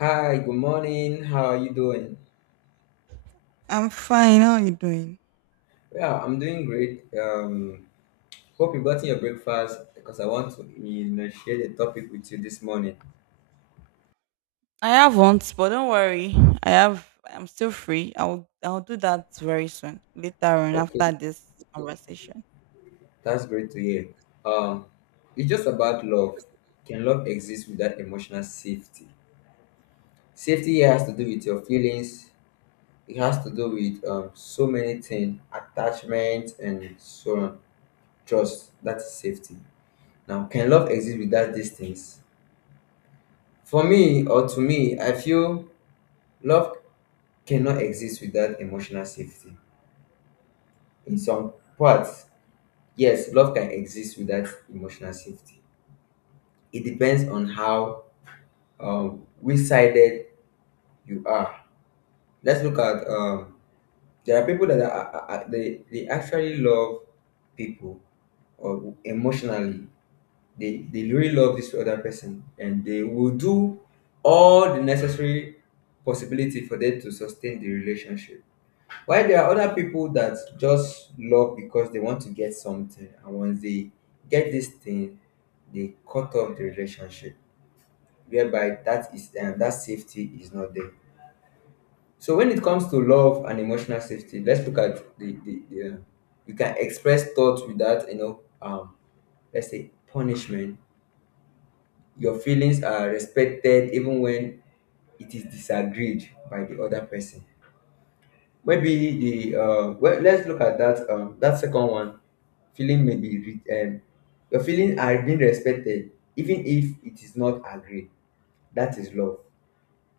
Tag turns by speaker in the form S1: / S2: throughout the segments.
S1: Hi, good morning. How are you doing?
S2: I'm fine. How are you doing?
S1: Yeah, I'm doing great. Hope you've gotten your breakfast because I want to share the topic with you this morning.
S2: I haven't, but don't worry. I have. I'm still free. I'll do that very soon, later on
S1: Okay,
S2: after this conversation.
S1: that's great to hear. Um, it's just about love. Can love exist without emotional safety? Safety here has to do
S2: Okay.
S1: with your feelings. It has to do with so many things, attachment and so on. Trust, that's safety. Now, can love exist without these things? For me or to me, I feel love cannot exist without emotional safety. In some parts, yes, love can exist without emotional safety. It depends on how which sided you are. Let's look at there are people that are they actually love people or emotionally. They really love this other person and they will do all the necessary possibility for them to sustain the relationship. While there are other people that just love because they want to get something, and once they get this thing, they cut off the relationship, whereby that is that safety is not there. So when it comes to love and emotional safety, let's look at the you can express thoughts without let's say punishment. Your feelings are respected even when it is disagreed by the other person. Maybe the well, let's look at that that second one. Feeling may be re- um, your feeling are being respected even if it is not agreed. That is love.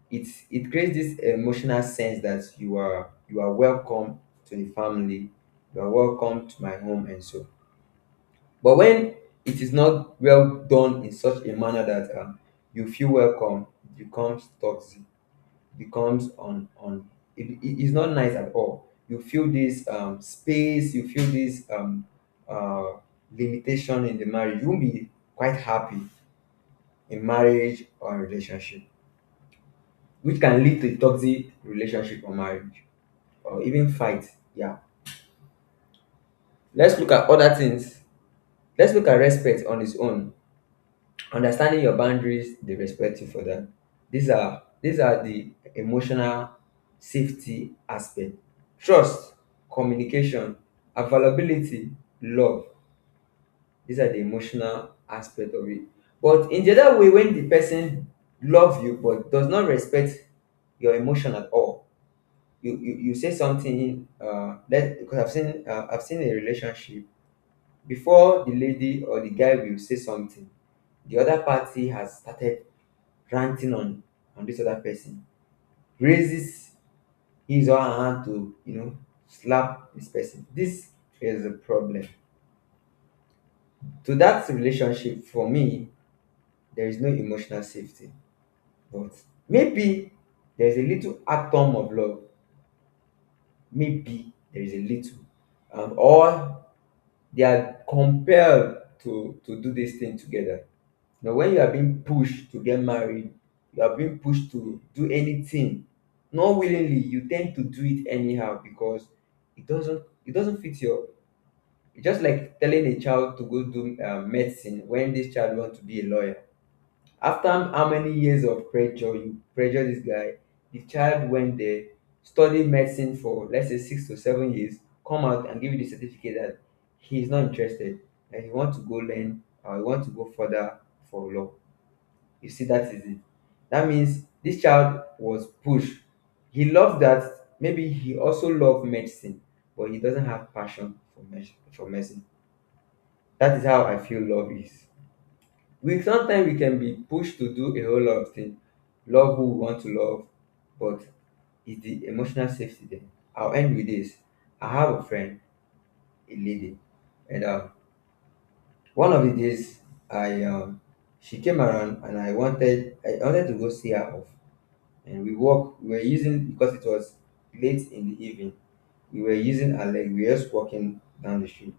S1: It creates this emotional sense that you are welcome to the family, you are welcome to my home and so. But when it is not well done in such a manner that you feel welcome, it becomes toxic, becomes it's not nice at all. You feel this space, you feel this uh limitation in the marriage. You won't be quite happy in marriage or relationship, which can lead to toxic relationship or marriage, or even fight. Yeah, let's look at other things. Let's look at respect on its own. Understanding your boundaries, they respect you for that. These are the emotional safety aspect. Trust, communication, availability, love. These are the emotional aspect of it. But in the other way, when the person love you but does not respect your emotion at all, you say something. That because I've seen a relationship before. The lady or the guy will say something, the other party has started ranting on this other person, raises his or her hand to, you know, slap this person. This is a problem. To that relationship, for me, there is no emotional safety. But maybe there is a little atom of love, maybe there is a little or they are compelled to do this thing together. Now, when you are being pushed to get married, you are being pushed to do anything, not willingly, you tend to do it anyhow because it doesn't fit your. It's just like telling a child to go do medicine when this child wants to be a lawyer. After how many years of pressure you pressure this guy, the child went there, studied medicine for let's say 6 to 7 years, come out and give you the certificate that he's not interested and he wants to go learn or he wants to go further for law. You see, that is it. That means this child was pushed. He loved that. Maybe he also loved medicine, but he doesn't have passion for medicine. For medicine. That is how I feel love is. We sometimes we can be pushed to do a whole lot of things. Love who we want to love, but it's the emotional safety there. I'll end with this. I have a friend, a lady, and one of the days I she came around and I wanted to go see her off, and we were using, because it was late in the evening, we were using our leg, we were just walking down the street.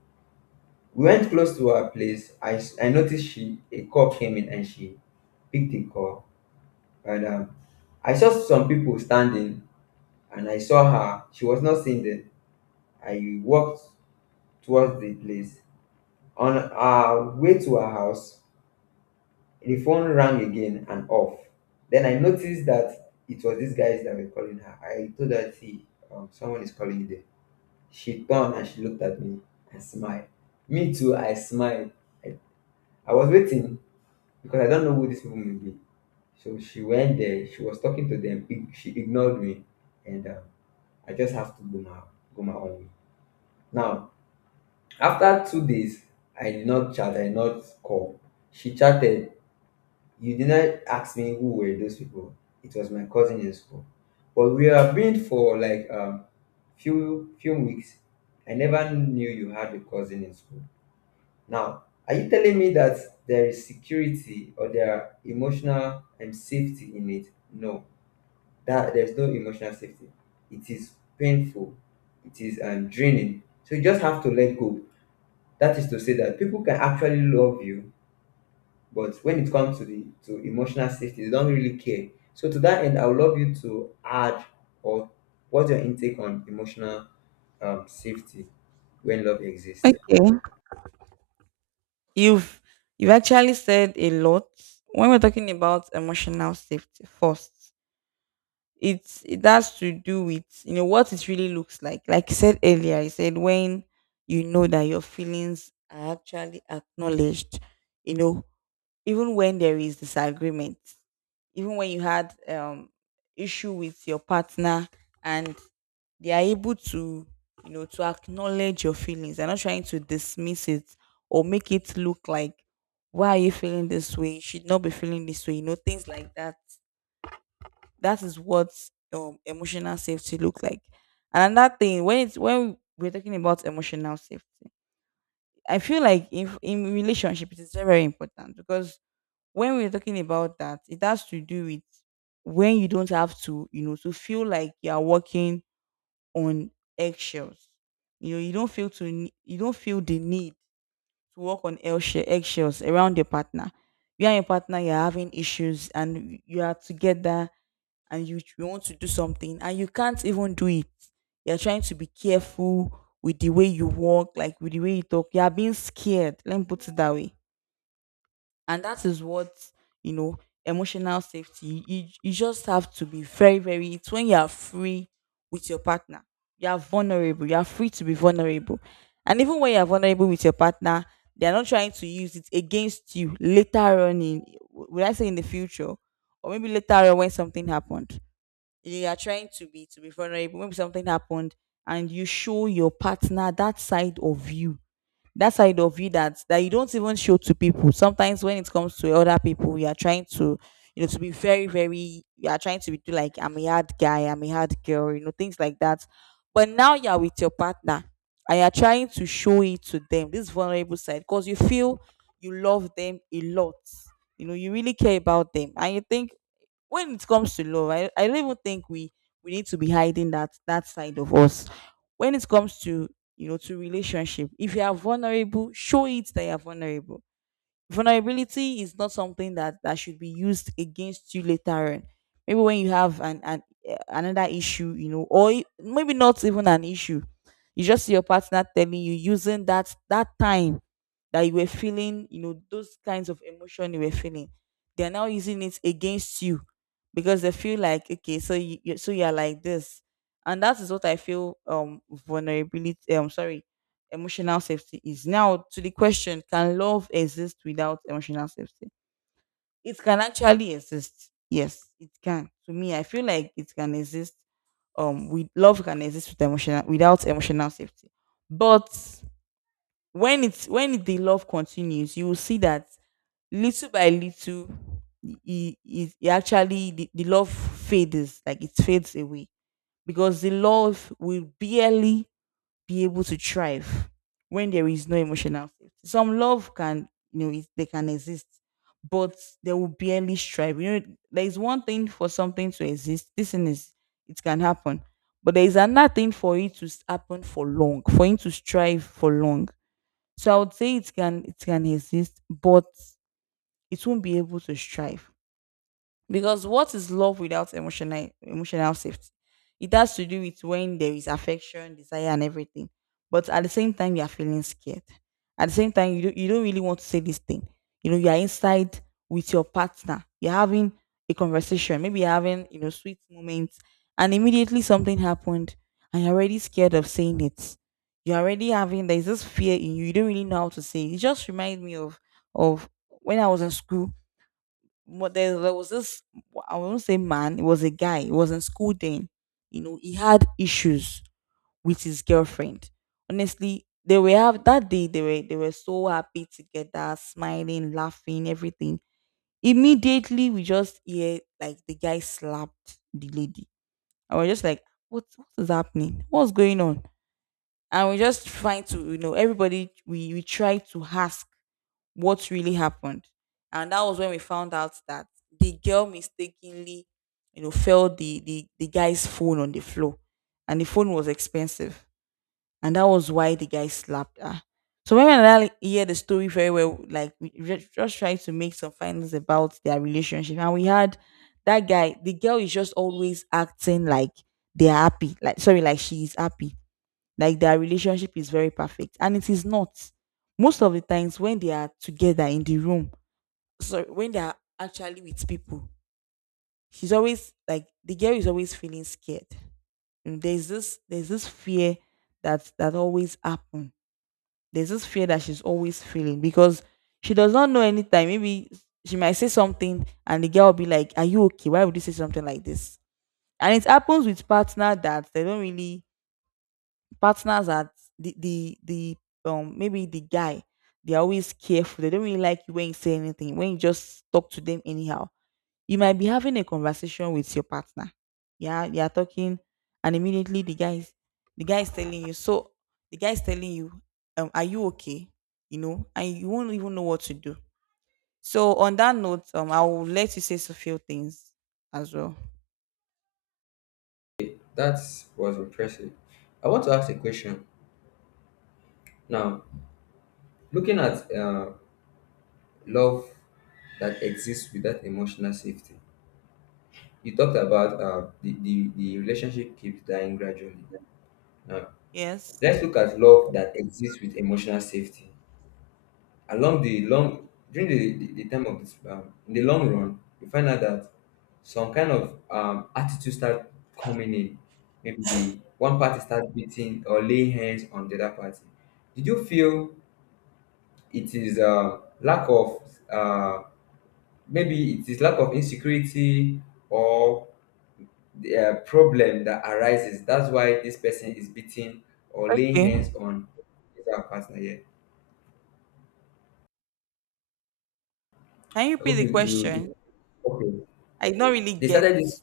S1: We went close to our place. I noticed she a cop came in and she picked the call, and I saw some people standing, and I saw her. She was not seen. Then I walked towards the place. On our way to her house, the phone rang again and off. Then I noticed that it was these guys that were calling her. I told her, see, someone is calling you there. She turned and she looked at me and smiled. Me too, I smiled. I, I was waiting because I don't know who these people may be. So she went there, she was talking to them, she ignored me, and I just have to go my, go my own way. Now, after 2 days, I did not chat, I did not call. She chatted. You did not ask me who were those people. It was my cousin in school. But we have been for like few weeks. I never knew you had a cousin in school. Now, are you telling me that there is security or there are emotional safety in it? No, that there's no emotional safety. It is painful. It is draining. So you just have to let go. That is to say that people can actually love you, but when it comes to the to emotional safety, they don't really care. So to that end, I would love you to add or what's your intake on emotional safety when love exists?
S2: Okay. You've. You've actually said a lot when we're talking about emotional safety. First, it has to do with you know what it really looks like. Like you said earlier, you said when you know that your feelings are actually acknowledged. You know, even when there is disagreement, even when you had issue with your partner and they are able to to acknowledge your feelings. They're not trying to dismiss it or make it look like why are you feeling this way, you should not be feeling this way, things like that. That is what emotional safety look like. And another thing, when it's when we're talking about emotional safety, I feel like in relationship it is very, very important, because when we're talking about that, it has to do with when you don't have to, to feel like you are walking on eggshells. You know, you don't feel the need to walk on eggshells around your partner. You and your partner, you're having issues, and you are together, and you want to do something and you can't even do it. You're trying to be careful with the way you walk, like with the way you talk. You are being scared. Let me put it that way. And that is what, you know, emotional safety. You just have to be very, very — it's when you are free with your partner. You are vulnerable. You are free to be vulnerable. And even when you are vulnerable with your partner, they are not trying to use it against you later on would I say in the future? Or maybe later on when something happened, you are trying to be vulnerable. Maybe something happened and you show your partner that side of you, that you don't even show to people. Sometimes when it comes to other people, you are trying to to be very, very — you are trying to be like I'm a hard guy, I'm a hard girl, things like that. But now you're with your partner and you're trying to show it to them, this vulnerable side, because you feel you love them a lot, you know you really care about them. And you think when it comes to love, I don't even think we need to be hiding that side of us. When it comes to to relationship, if you are vulnerable, show it that you are vulnerable. Vulnerability is not something that should be used against you later on. Maybe when you have another issue, or maybe not even an issue. You just see your partner telling you, using that time that you were feeling, those kinds of emotion you were feeling, they are now using it against you because they feel like, okay, so you are like this. And that is what I feel. Vulnerability. I'm sorry, emotional safety — is now to the question: can love exist without emotional safety? It can actually exist. Yes, it can. To me, I feel like it can exist With love can exist without emotional safety. But when the love continues, you will see that little by little, the love fades, like it fades away, because the love will barely be able to thrive when there is no emotional safety. Some love can, it, they can exist, but they will barely strive. You know there is one thing for something to exist: this thing is, it can happen. But there is another thing for it to happen for long, for it to strive for long. So I would say it can exist, but it won't be able to strive. Because what is love without emotional safety? It has to do with when there is affection, desire, and everything. But at the same time, you are feeling scared. At the same time, you don't really want to say this thing. You know, you are inside with your partner. You're having a conversation. Maybe you're having sweet moments, and immediately something happened, and you're already scared of saying it. You're already having there's this fear in you. You don't really know how to say it. It just reminds me of when I was in school. But there was this — I won't say man, it was a guy. He was in school then. You know, he had issues with his girlfriend. Honestly, they were have that day, they were so happy together, smiling, laughing, everything. Immediately we just hear, like, the guy slapped the lady. I was just like, what is happening? What's going on? And we just trying to, you know, everybody, we try to ask what really happened. And that was when we found out that the girl mistakenly, fell the guy's phone on the floor. And the phone was expensive. And that was why the guy slapped her. So when I hear the story very well, like, we just tried to make some findings about their relationship. And we had that guy, the girl is just always acting like they're happy, like — sorry — like she's happy, like their relationship is very perfect, and it is not. Most of the times when they are together in the room, so when they are actually with people, she's always like — the girl is always feeling scared. And there's this fear that always happen. There's this fear that she's always feeling, because she does not know anytime maybe she might say something and the girl will be like, are you okay, why would you say something like this. And it happens with partner that they don't really — partners are, the maybe the guy, they're always careful. They don't really like you when you say anything, when you just talk to them anyhow. You might be having a conversation with your partner, yeah, you're talking, and immediately the guy is telling you so the guy is telling you, are you okay, and you won't even know what to do. So on that note, I will let you say a few things as well.
S1: That was impressive. I want to ask a question now. Looking at love that exists without emotional safety, you talked about the relationship keeps dying gradually. Now,
S2: Yes.
S1: let's look at love that exists with emotional safety. Along the long, during the time of this, in the long run, you find out that some kind of attitude start coming in. Maybe the one party start beating or laying hands on the other party. Did you feel it is lack of uh, maybe it is lack of insecurity or the problem that arises. That's why this person is beating or laying hands
S2: Okay.
S1: on his partner. Yeah,
S2: Can you
S1: I
S2: repeat
S1: hope
S2: the
S1: you
S2: question?
S1: okay.
S2: I don't really
S1: They
S2: get
S1: started this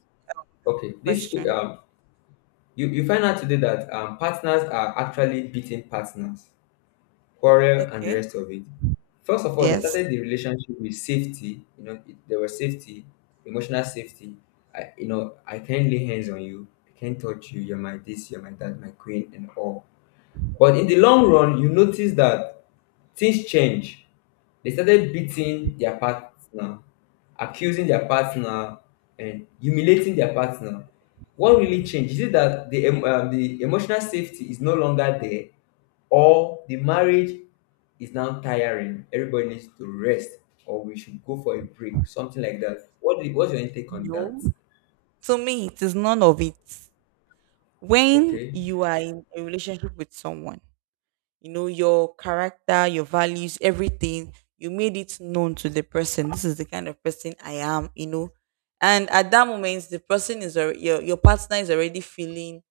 S1: okay. This
S2: question.
S1: you, you find out today that partners are actually beating partners. Quarrel and the
S2: Okay.
S1: rest of it. First of all, they
S2: Yes.
S1: started the relationship with safety. You know, it, there was safety, emotional safety. I, you know, I can't lay hands on you. I can't touch you. You're my this. You're my that. My queen and all. But in the long run, you notice that things change. They started beating their partner, accusing their partner, and humiliating their partner. What really changed? Is it that the emotional safety is no longer there, or the marriage is now tiring. Everybody needs to rest, or we should go for a break, something like that. What's your intake on
S2: No.
S1: that?
S2: To me, it is none of it. When
S1: Okay,
S2: you are in a relationship with someone, you know, your character, your values, everything, you made it known to the person. This is the kind of person I am, you know. And at that moment, the person is already, your partner is already feeling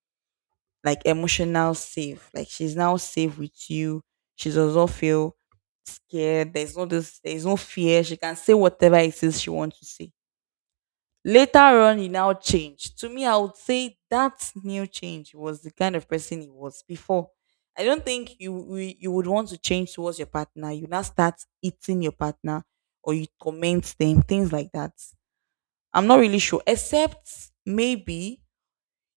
S2: like emotional safe. Like, she's now safe with you. She does not feel scared. There's no fear. She can say whatever it is she wants to say. Later on, he now changed. To me, I would say that new change was the kind of person he was before. I don't think you would want to change towards your partner. You now start eating your partner, or you comment them, things like that. I'm not really sure, except maybe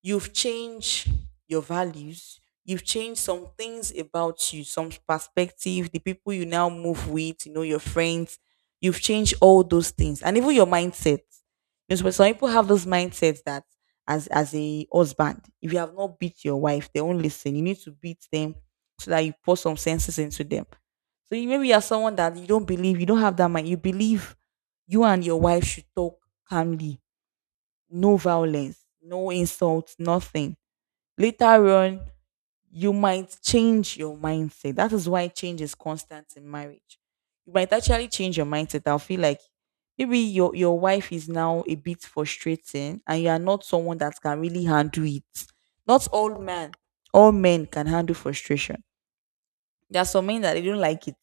S2: you've changed your values. You've changed some things about you, some perspective, the people you now move with, you know, your friends. You've changed all those things. And even your mindset. Because when some people have those mindsets that as a husband, if you have not beat your wife, they won't listen. You need to beat them so that you pour some senses into them. So maybe you're someone that you don't believe, you don't have that mind. You believe you and your wife should talk calmly, no violence, no insults, nothing. Later on, you might change your mindset. That is why change is constant in marriage. You might actually change your mindset. I'll feel like maybe your wife is now a bit frustrating and you are not someone that can really handle it. Not all men — all men can handle frustration. There are some men that they don't like it.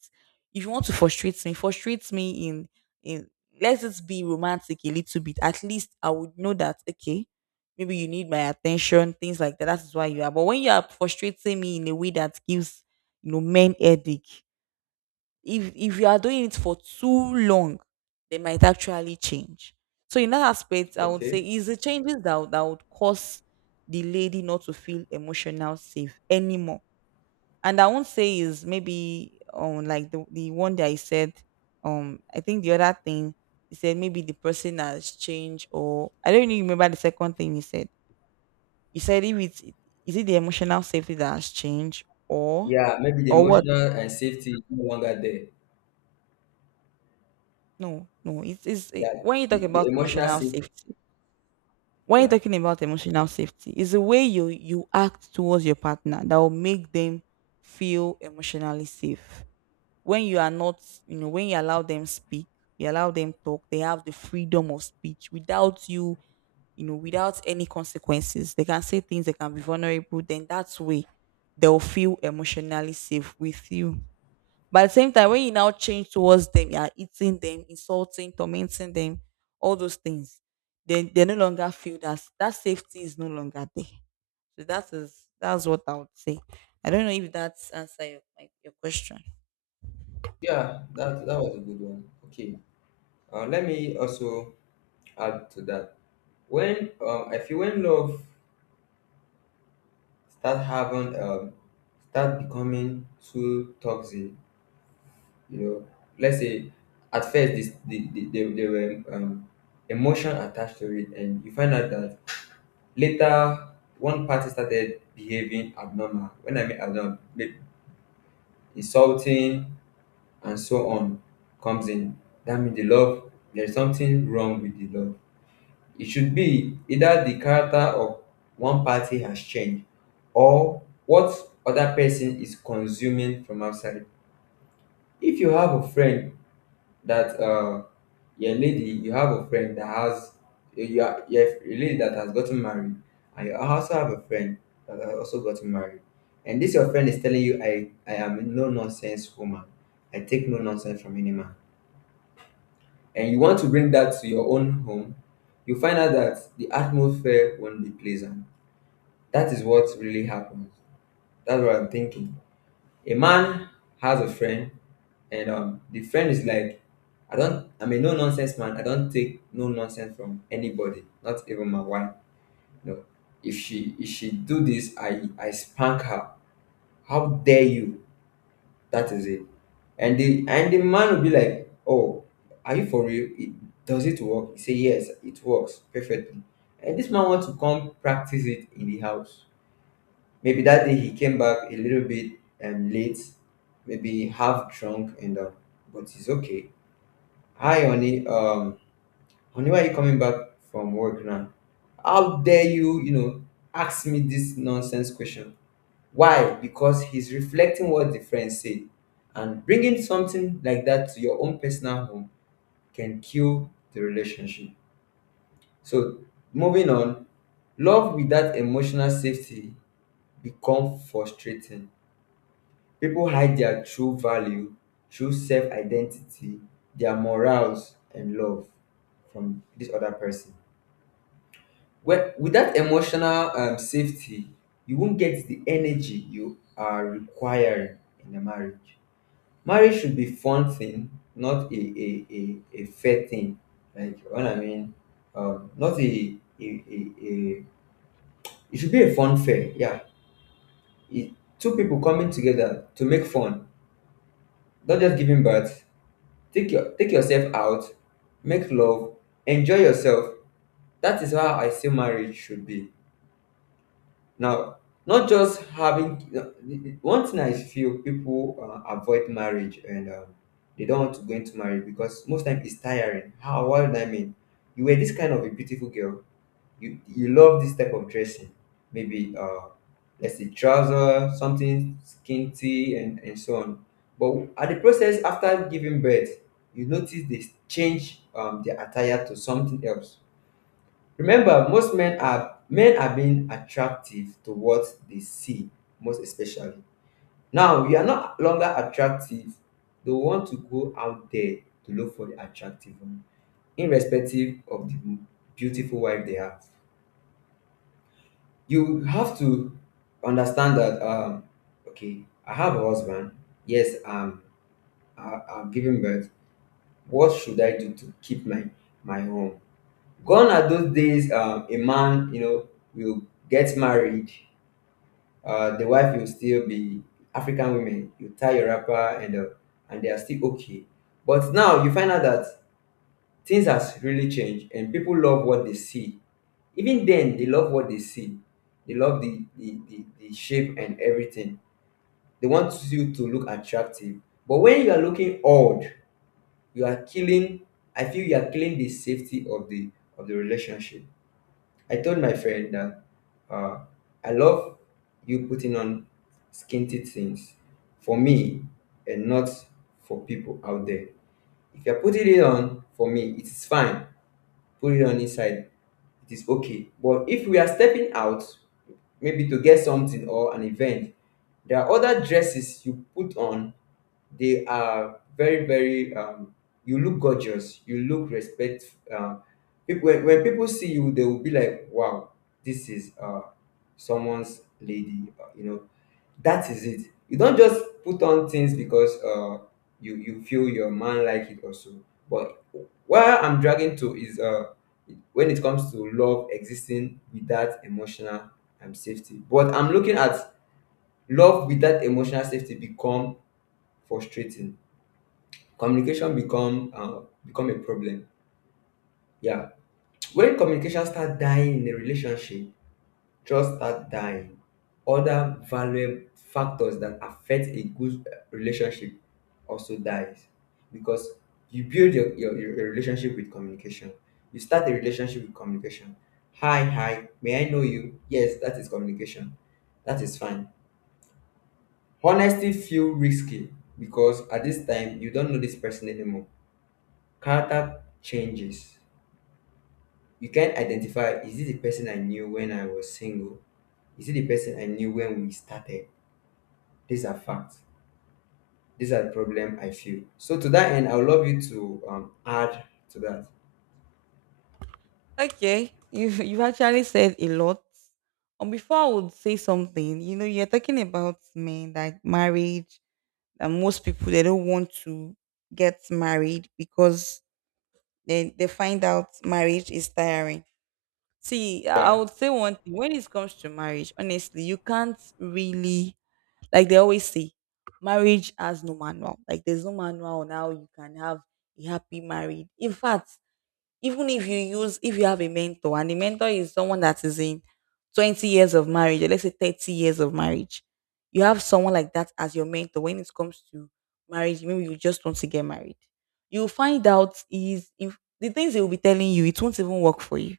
S2: If you want to frustrate me in — in let it be romantic a little bit. At least I would know that, okay, maybe you need my attention, things like that. That is why you are. But when you are frustrating me in a way that gives men headache, if you are doing it for too long, they might actually change. So in that aspect, I would say
S1: okay.
S2: is the changes that would cause the lady not to feel emotional safe anymore, and I won't say is maybe like the one that I said. I think the other thing he said, maybe the person has changed, or I don't even remember the second thing he said. He said if it's, is it the emotional safety that has changed,
S1: Yeah, maybe the
S2: or what?
S1: emotional and safety is no longer there.
S2: No. It's
S1: Yeah,
S2: when you talk
S1: the
S2: about
S1: emotional
S2: emotional
S1: safety.
S2: safety. When you're
S1: Yeah,
S2: talking about emotional safety, it's the way you act towards your partner that will make them feel emotionally safe. When you are not, when you allow them speak, you allow them talk, they have the freedom of speech without you, without any consequences. They can say things, they can be vulnerable, then that's way they'll feel emotionally safe with you. But at the same time, when you now change towards them, you are eating them, insulting, tormenting them, all those things, then they no longer feel that safety is no longer there. So that's what I would say. I don't know if that's answer your question.
S1: yeah. That that was a good one. Okay. Let me also add to that. When I feel when love start having start becoming too toxic, you know, let's say at first there were emotion attached to it, and you find out that later one party started behaving abnormal. When I mean abnormal, insulting and so on comes in. That means the love, there's something wrong with the love. It should be either the character of one party has changed, or what other person is consuming from outside. If you have a friend that your lady, you have a friend that has, you have a lady that has gotten married, and you also have a friend that has also gotten married. And this your friend is telling you, I am a no nonsense woman. I take no nonsense from any man. And you want to bring that to your own home, you find out that the atmosphere won't be pleasant. That is what really happens. That's what I'm thinking. A man has a friend, and the friend is like, I'm a no nonsense man. I don't take no nonsense from anybody, not even my wife. No, if she do this, I spank her. How dare you? That is it. And the man will be like, oh, are you for real? It, does it work? He say yes, it works perfectly. And this man wants to come practice it in the house. Maybe that day he came back a little bit late, maybe half drunk and but it's okay. Hi, honey. Oni, why are you coming back from work now? How dare you, ask me this nonsense question? Why? Because he's reflecting what the friends say, and bringing something like that to your own personal home can kill the relationship. So, moving on, love without emotional safety become frustrating. People hide their true value, true self identity, their morals, and love from this other person. Well, without emotional safety, you won't get the energy you are requiring in a marriage. Marriage should be fun thing, not a fair thing. Like you know what I mean, not a it should be a fun fair. Yeah, it, two people coming together to make fun, not just giving birth. Take yourself out, make love, enjoy yourself. That is how I see marriage should be. Now, not just having one thing. I feel people avoid marriage, and they don't want to go into marriage because most time it's tiring. How? What do I mean? You were this kind of a beautiful girl. You love this type of dressing. Maybe let's say trouser, something skinty, and so on. But at the process after giving birth, you notice they change their attire to something else. Remember, most men are being attractive to what they see, most especially. Now you are not longer attractive, they want to go out there to look for the attractive one, irrespective of the beautiful wife they have. You have to understand that okay, I have a husband, yes. I am giving birth, what should I do to keep my home? Gone are those days a man, you know, will get married. The wife will still be African women. You tie your wrapper and they are still okay. But now you find out that things has really changed and people love what they see. Even then, they love what they see. They love the shape and everything. They want you to look attractive. But when you are looking old, you are killing. I feel you are killing the safety of the relationship. I told my friend that uh, I love you putting on skinty things for me and not for people out there. If you're putting it on for me, it is fine. Put it on inside, it is okay. But if we are stepping out, maybe to get something or an event, there are other dresses you put on. They are very very you look gorgeous, you look respect. um, People when people see you they will be like, wow, this is someone's lady, you know. That is it. You don't just put on things because you feel your man like it also. But what I'm dragging to is when it comes to love existing without emotional safety. But I'm looking at love without emotional safety become frustrating, communication become become a problem. Yeah, when communication start dying in a relationship, trust start dying, other valuable factors that affect a good relationship also dies. Because you build your relationship with communication, you start a relationship with communication. Hi, may I know you? Yes, that is communication, that is fine. Honesty feel risky because at this time you don't know this person anymore. Character changes. You can identify, is this the person I knew when I was single? Is it the person I knew when we started? These are facts. These are the problem I feel. So to that end, I would love you to add to that.
S2: Okay, you you've actually said a lot. And before I would say something, you know, you're talking about men like marriage, that most people they don't want to get married because then they find out marriage is tiring. See, I
S1: Yeah,
S2: would say one thing. When it comes to marriage, honestly, you can't really, like they always say, marriage has no manual. Like there's no manual on how you can have a happy marriage. In fact, even if you use if you have a mentor and the mentor is someone that is in 20 years of marriage, or let's say 30 years of marriage, you have someone like that as your mentor when it comes to marriage, maybe you just want to get married, you'll find out is if the things they will be telling you, it won't even work for you.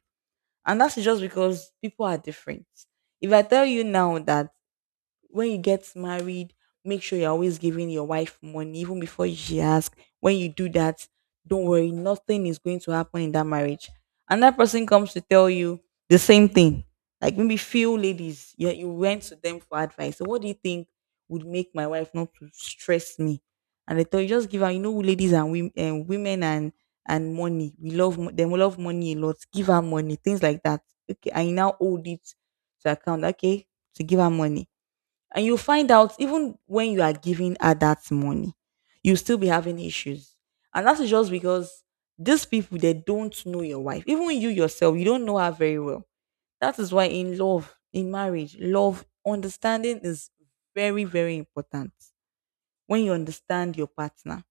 S2: And that's just because people are different. If I tell you now that when you get married, make sure you're always giving your wife money, even before she asks. When you do that, don't worry, nothing is going to happen in that marriage. And that person comes to tell you the same thing. Like maybe few ladies, you went to them for advice. So what do you think would make my wife not to stress me? And they tell you just give her, you know, ladies and women, and women and money. We love them. We love money a lot. Give her money, things like that. Okay, I now hold it to account. Okay, to give her money, and you find out even when you are giving her that money, you'll still be having issues. And that's just because these people they don't know your wife. Even you yourself, you don't know her very well. That is why in love, in marriage, love, understanding is very, very important. When you understand your partner,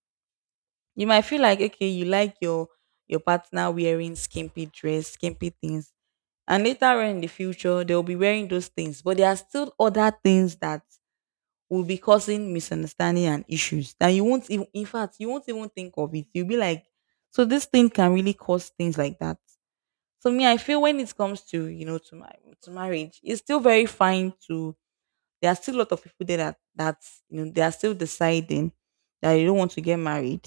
S2: you might feel like okay, you like your partner wearing skimpy dress, skimpy things. And later on in the future, they'll be wearing those things. But there are still other things that will be causing misunderstanding and issues that you won't even, in fact you won't even think of it, you'll be like, so this thing can really cause things like that. So me, I feel when it comes to you know to my to marriage, it's still very fine. To there are still a lot of people there that that you know, they are still deciding that they don't want to get married.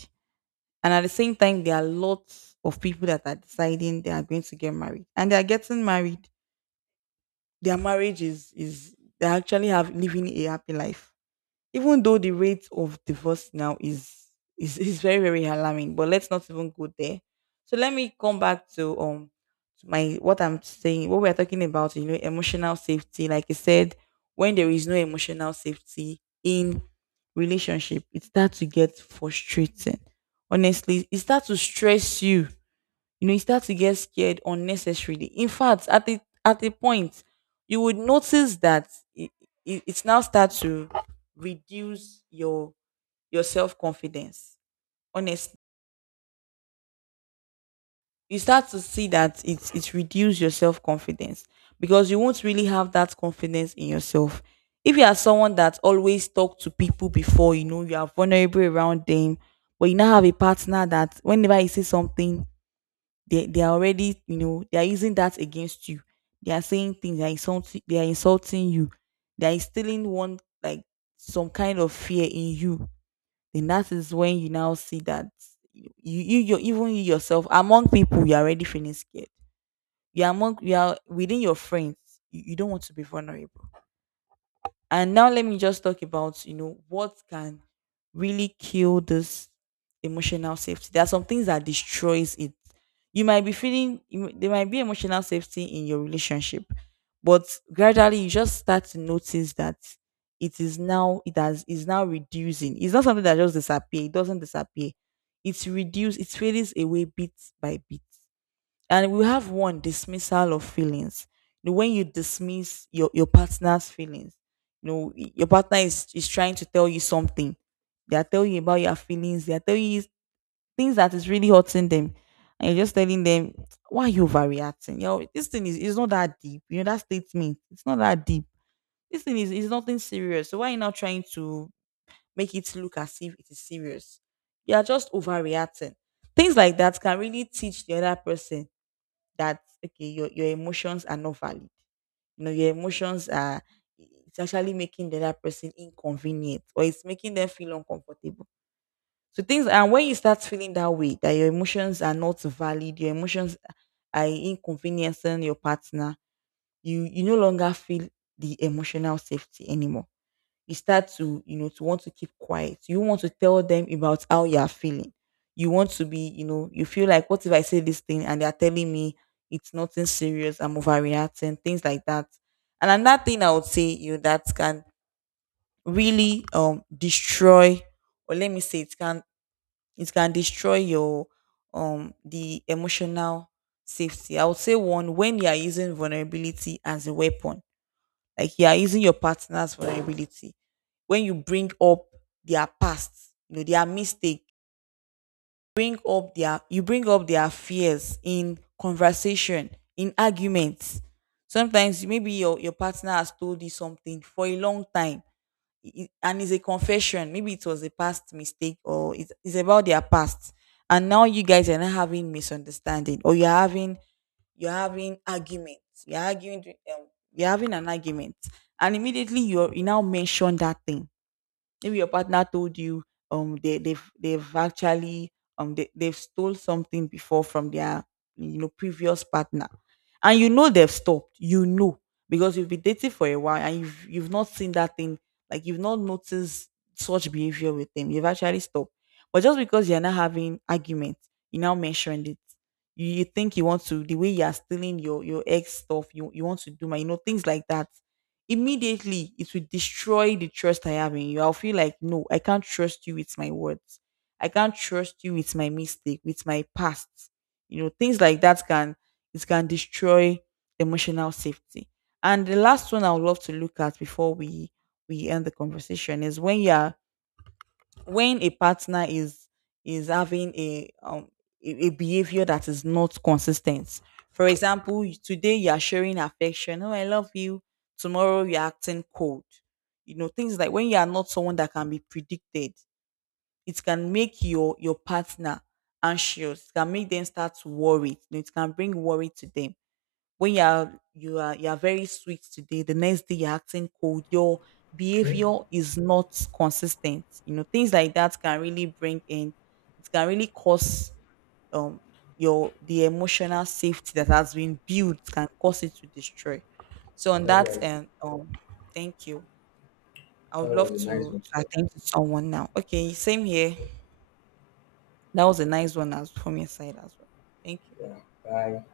S2: And at the same time, there are lots of people that are deciding they are going to get married, and they are getting married. Their marriage is, they actually have living a happy life. Even though the rate of divorce now is is very very alarming, but let's not even go there. So let me come back to my what I'm saying, what we're talking about, you know, emotional safety. Like I said, when there is no emotional safety in relationship, it starts to get frustrating. Honestly, it starts to stress you. You know, you start to get scared unnecessarily. In fact, at a point you would notice that, it, it's now start to reduce your self-confidence. Honestly, you start to see that it's reduce your self-confidence. Because you won't really have that confidence in yourself. If you are someone that always talk to people before, you know, you are vulnerable around them. But you now have a partner that whenever you say something, they are already, you know, they are using that against you. They are saying things, they are insulting you. They are instilling one, like some kind of fear in you. Then that is when you now see that you, even you yourself, among people you're already feeling scared. You are within your friends, you don't want to be vulnerable. And now let me just talk about, you know, what can really kill this emotional safety. There are some things that destroys it. You might be feeling there might be emotional safety in your relationship, but gradually you just start to notice that it is now it has is now reducing. It's not something that just disappear. It doesn't disappear. It's reduced. It fades away bit by bit. And we have one, dismissal of feelings. You know, when you dismiss your partner's feelings, you know, your partner is trying to tell you something. They are telling you about your feelings, they are telling you things that is really hurting them. And you're just telling them, why are you overreacting? You know, this thing is, it's not that deep. You know, that statement, it's not that deep. This thing is nothing serious. So why are you now trying to make it look as if it is serious? You are just overreacting. Things like that can really teach the other person that okay, your emotions are not valid. You know, your emotions are, it's actually making the other person inconvenient, or it's making them feel uncomfortable. So things, and when you start feeling that way, that your emotions are not valid, your emotions are inconveniencing your partner, you no longer feel the emotional safety anymore. You start to, you know, to want to keep quiet. You want to tell them about how you are feeling. You want to be, you know, you feel like, what if I say this thing and they are telling me it's nothing serious, I'm overreacting, things like that. And another thing I would say, you know, that can really destroy, or let me say it can, it can destroy your the emotional safety. I would say one, when you are using vulnerability as a weapon, like you are using your partner's vulnerability. When you bring up their past, you know, their mistake, bring up their, you bring up their fears in conversation, in arguments. Sometimes maybe your partner has told you something for a long time, i- and it's a confession. Maybe it was a past mistake, or it's about their past. And now you guys are not having misunderstanding, or you're having, you're having arguments. You're arguing. Um, you're having an argument, and immediately you now mention that thing. Maybe your partner told you they've actually they've stole something before from their, you know, previous partner. And you know they've stopped. You know. Because you've been dating for a while, and you've not seen that thing, like you've not noticed such behavior with them. You've actually stopped. But just because you're not having arguments, you now mentioned it. You think you want to, the way you are stealing your ex stuff, you want to do my, you know, things like that. Immediately it will destroy the trust I have in you. I'll feel like, no, I can't trust you with my words. I can't trust you with my mistake, with my past. You know, things like that can, it can destroy emotional safety. And the last one I would love to look at before we end the conversation is when you're when a partner is having a a behavior that is not consistent. For example, today you are sharing affection, oh I love you, tomorrow you're acting cold. You know, things like when you are not someone that can be predicted, it can make your partner anxious. It can make them start to worry, you know, it can bring worry to them. When you are, you are very sweet today, the next day you're acting cold, your behavior is not consistent. You know, things like that can really bring in, it can really cause um your, the emotional safety that has been built can cause it to destroy. So on
S1: that's
S2: that
S1: right.
S2: end, thank you. I would
S1: That
S2: love
S1: was a nice one.
S2: to attend to someone now. Okay, same here. That was a nice one as from your side as well. Thank you.
S1: Yeah. Bye.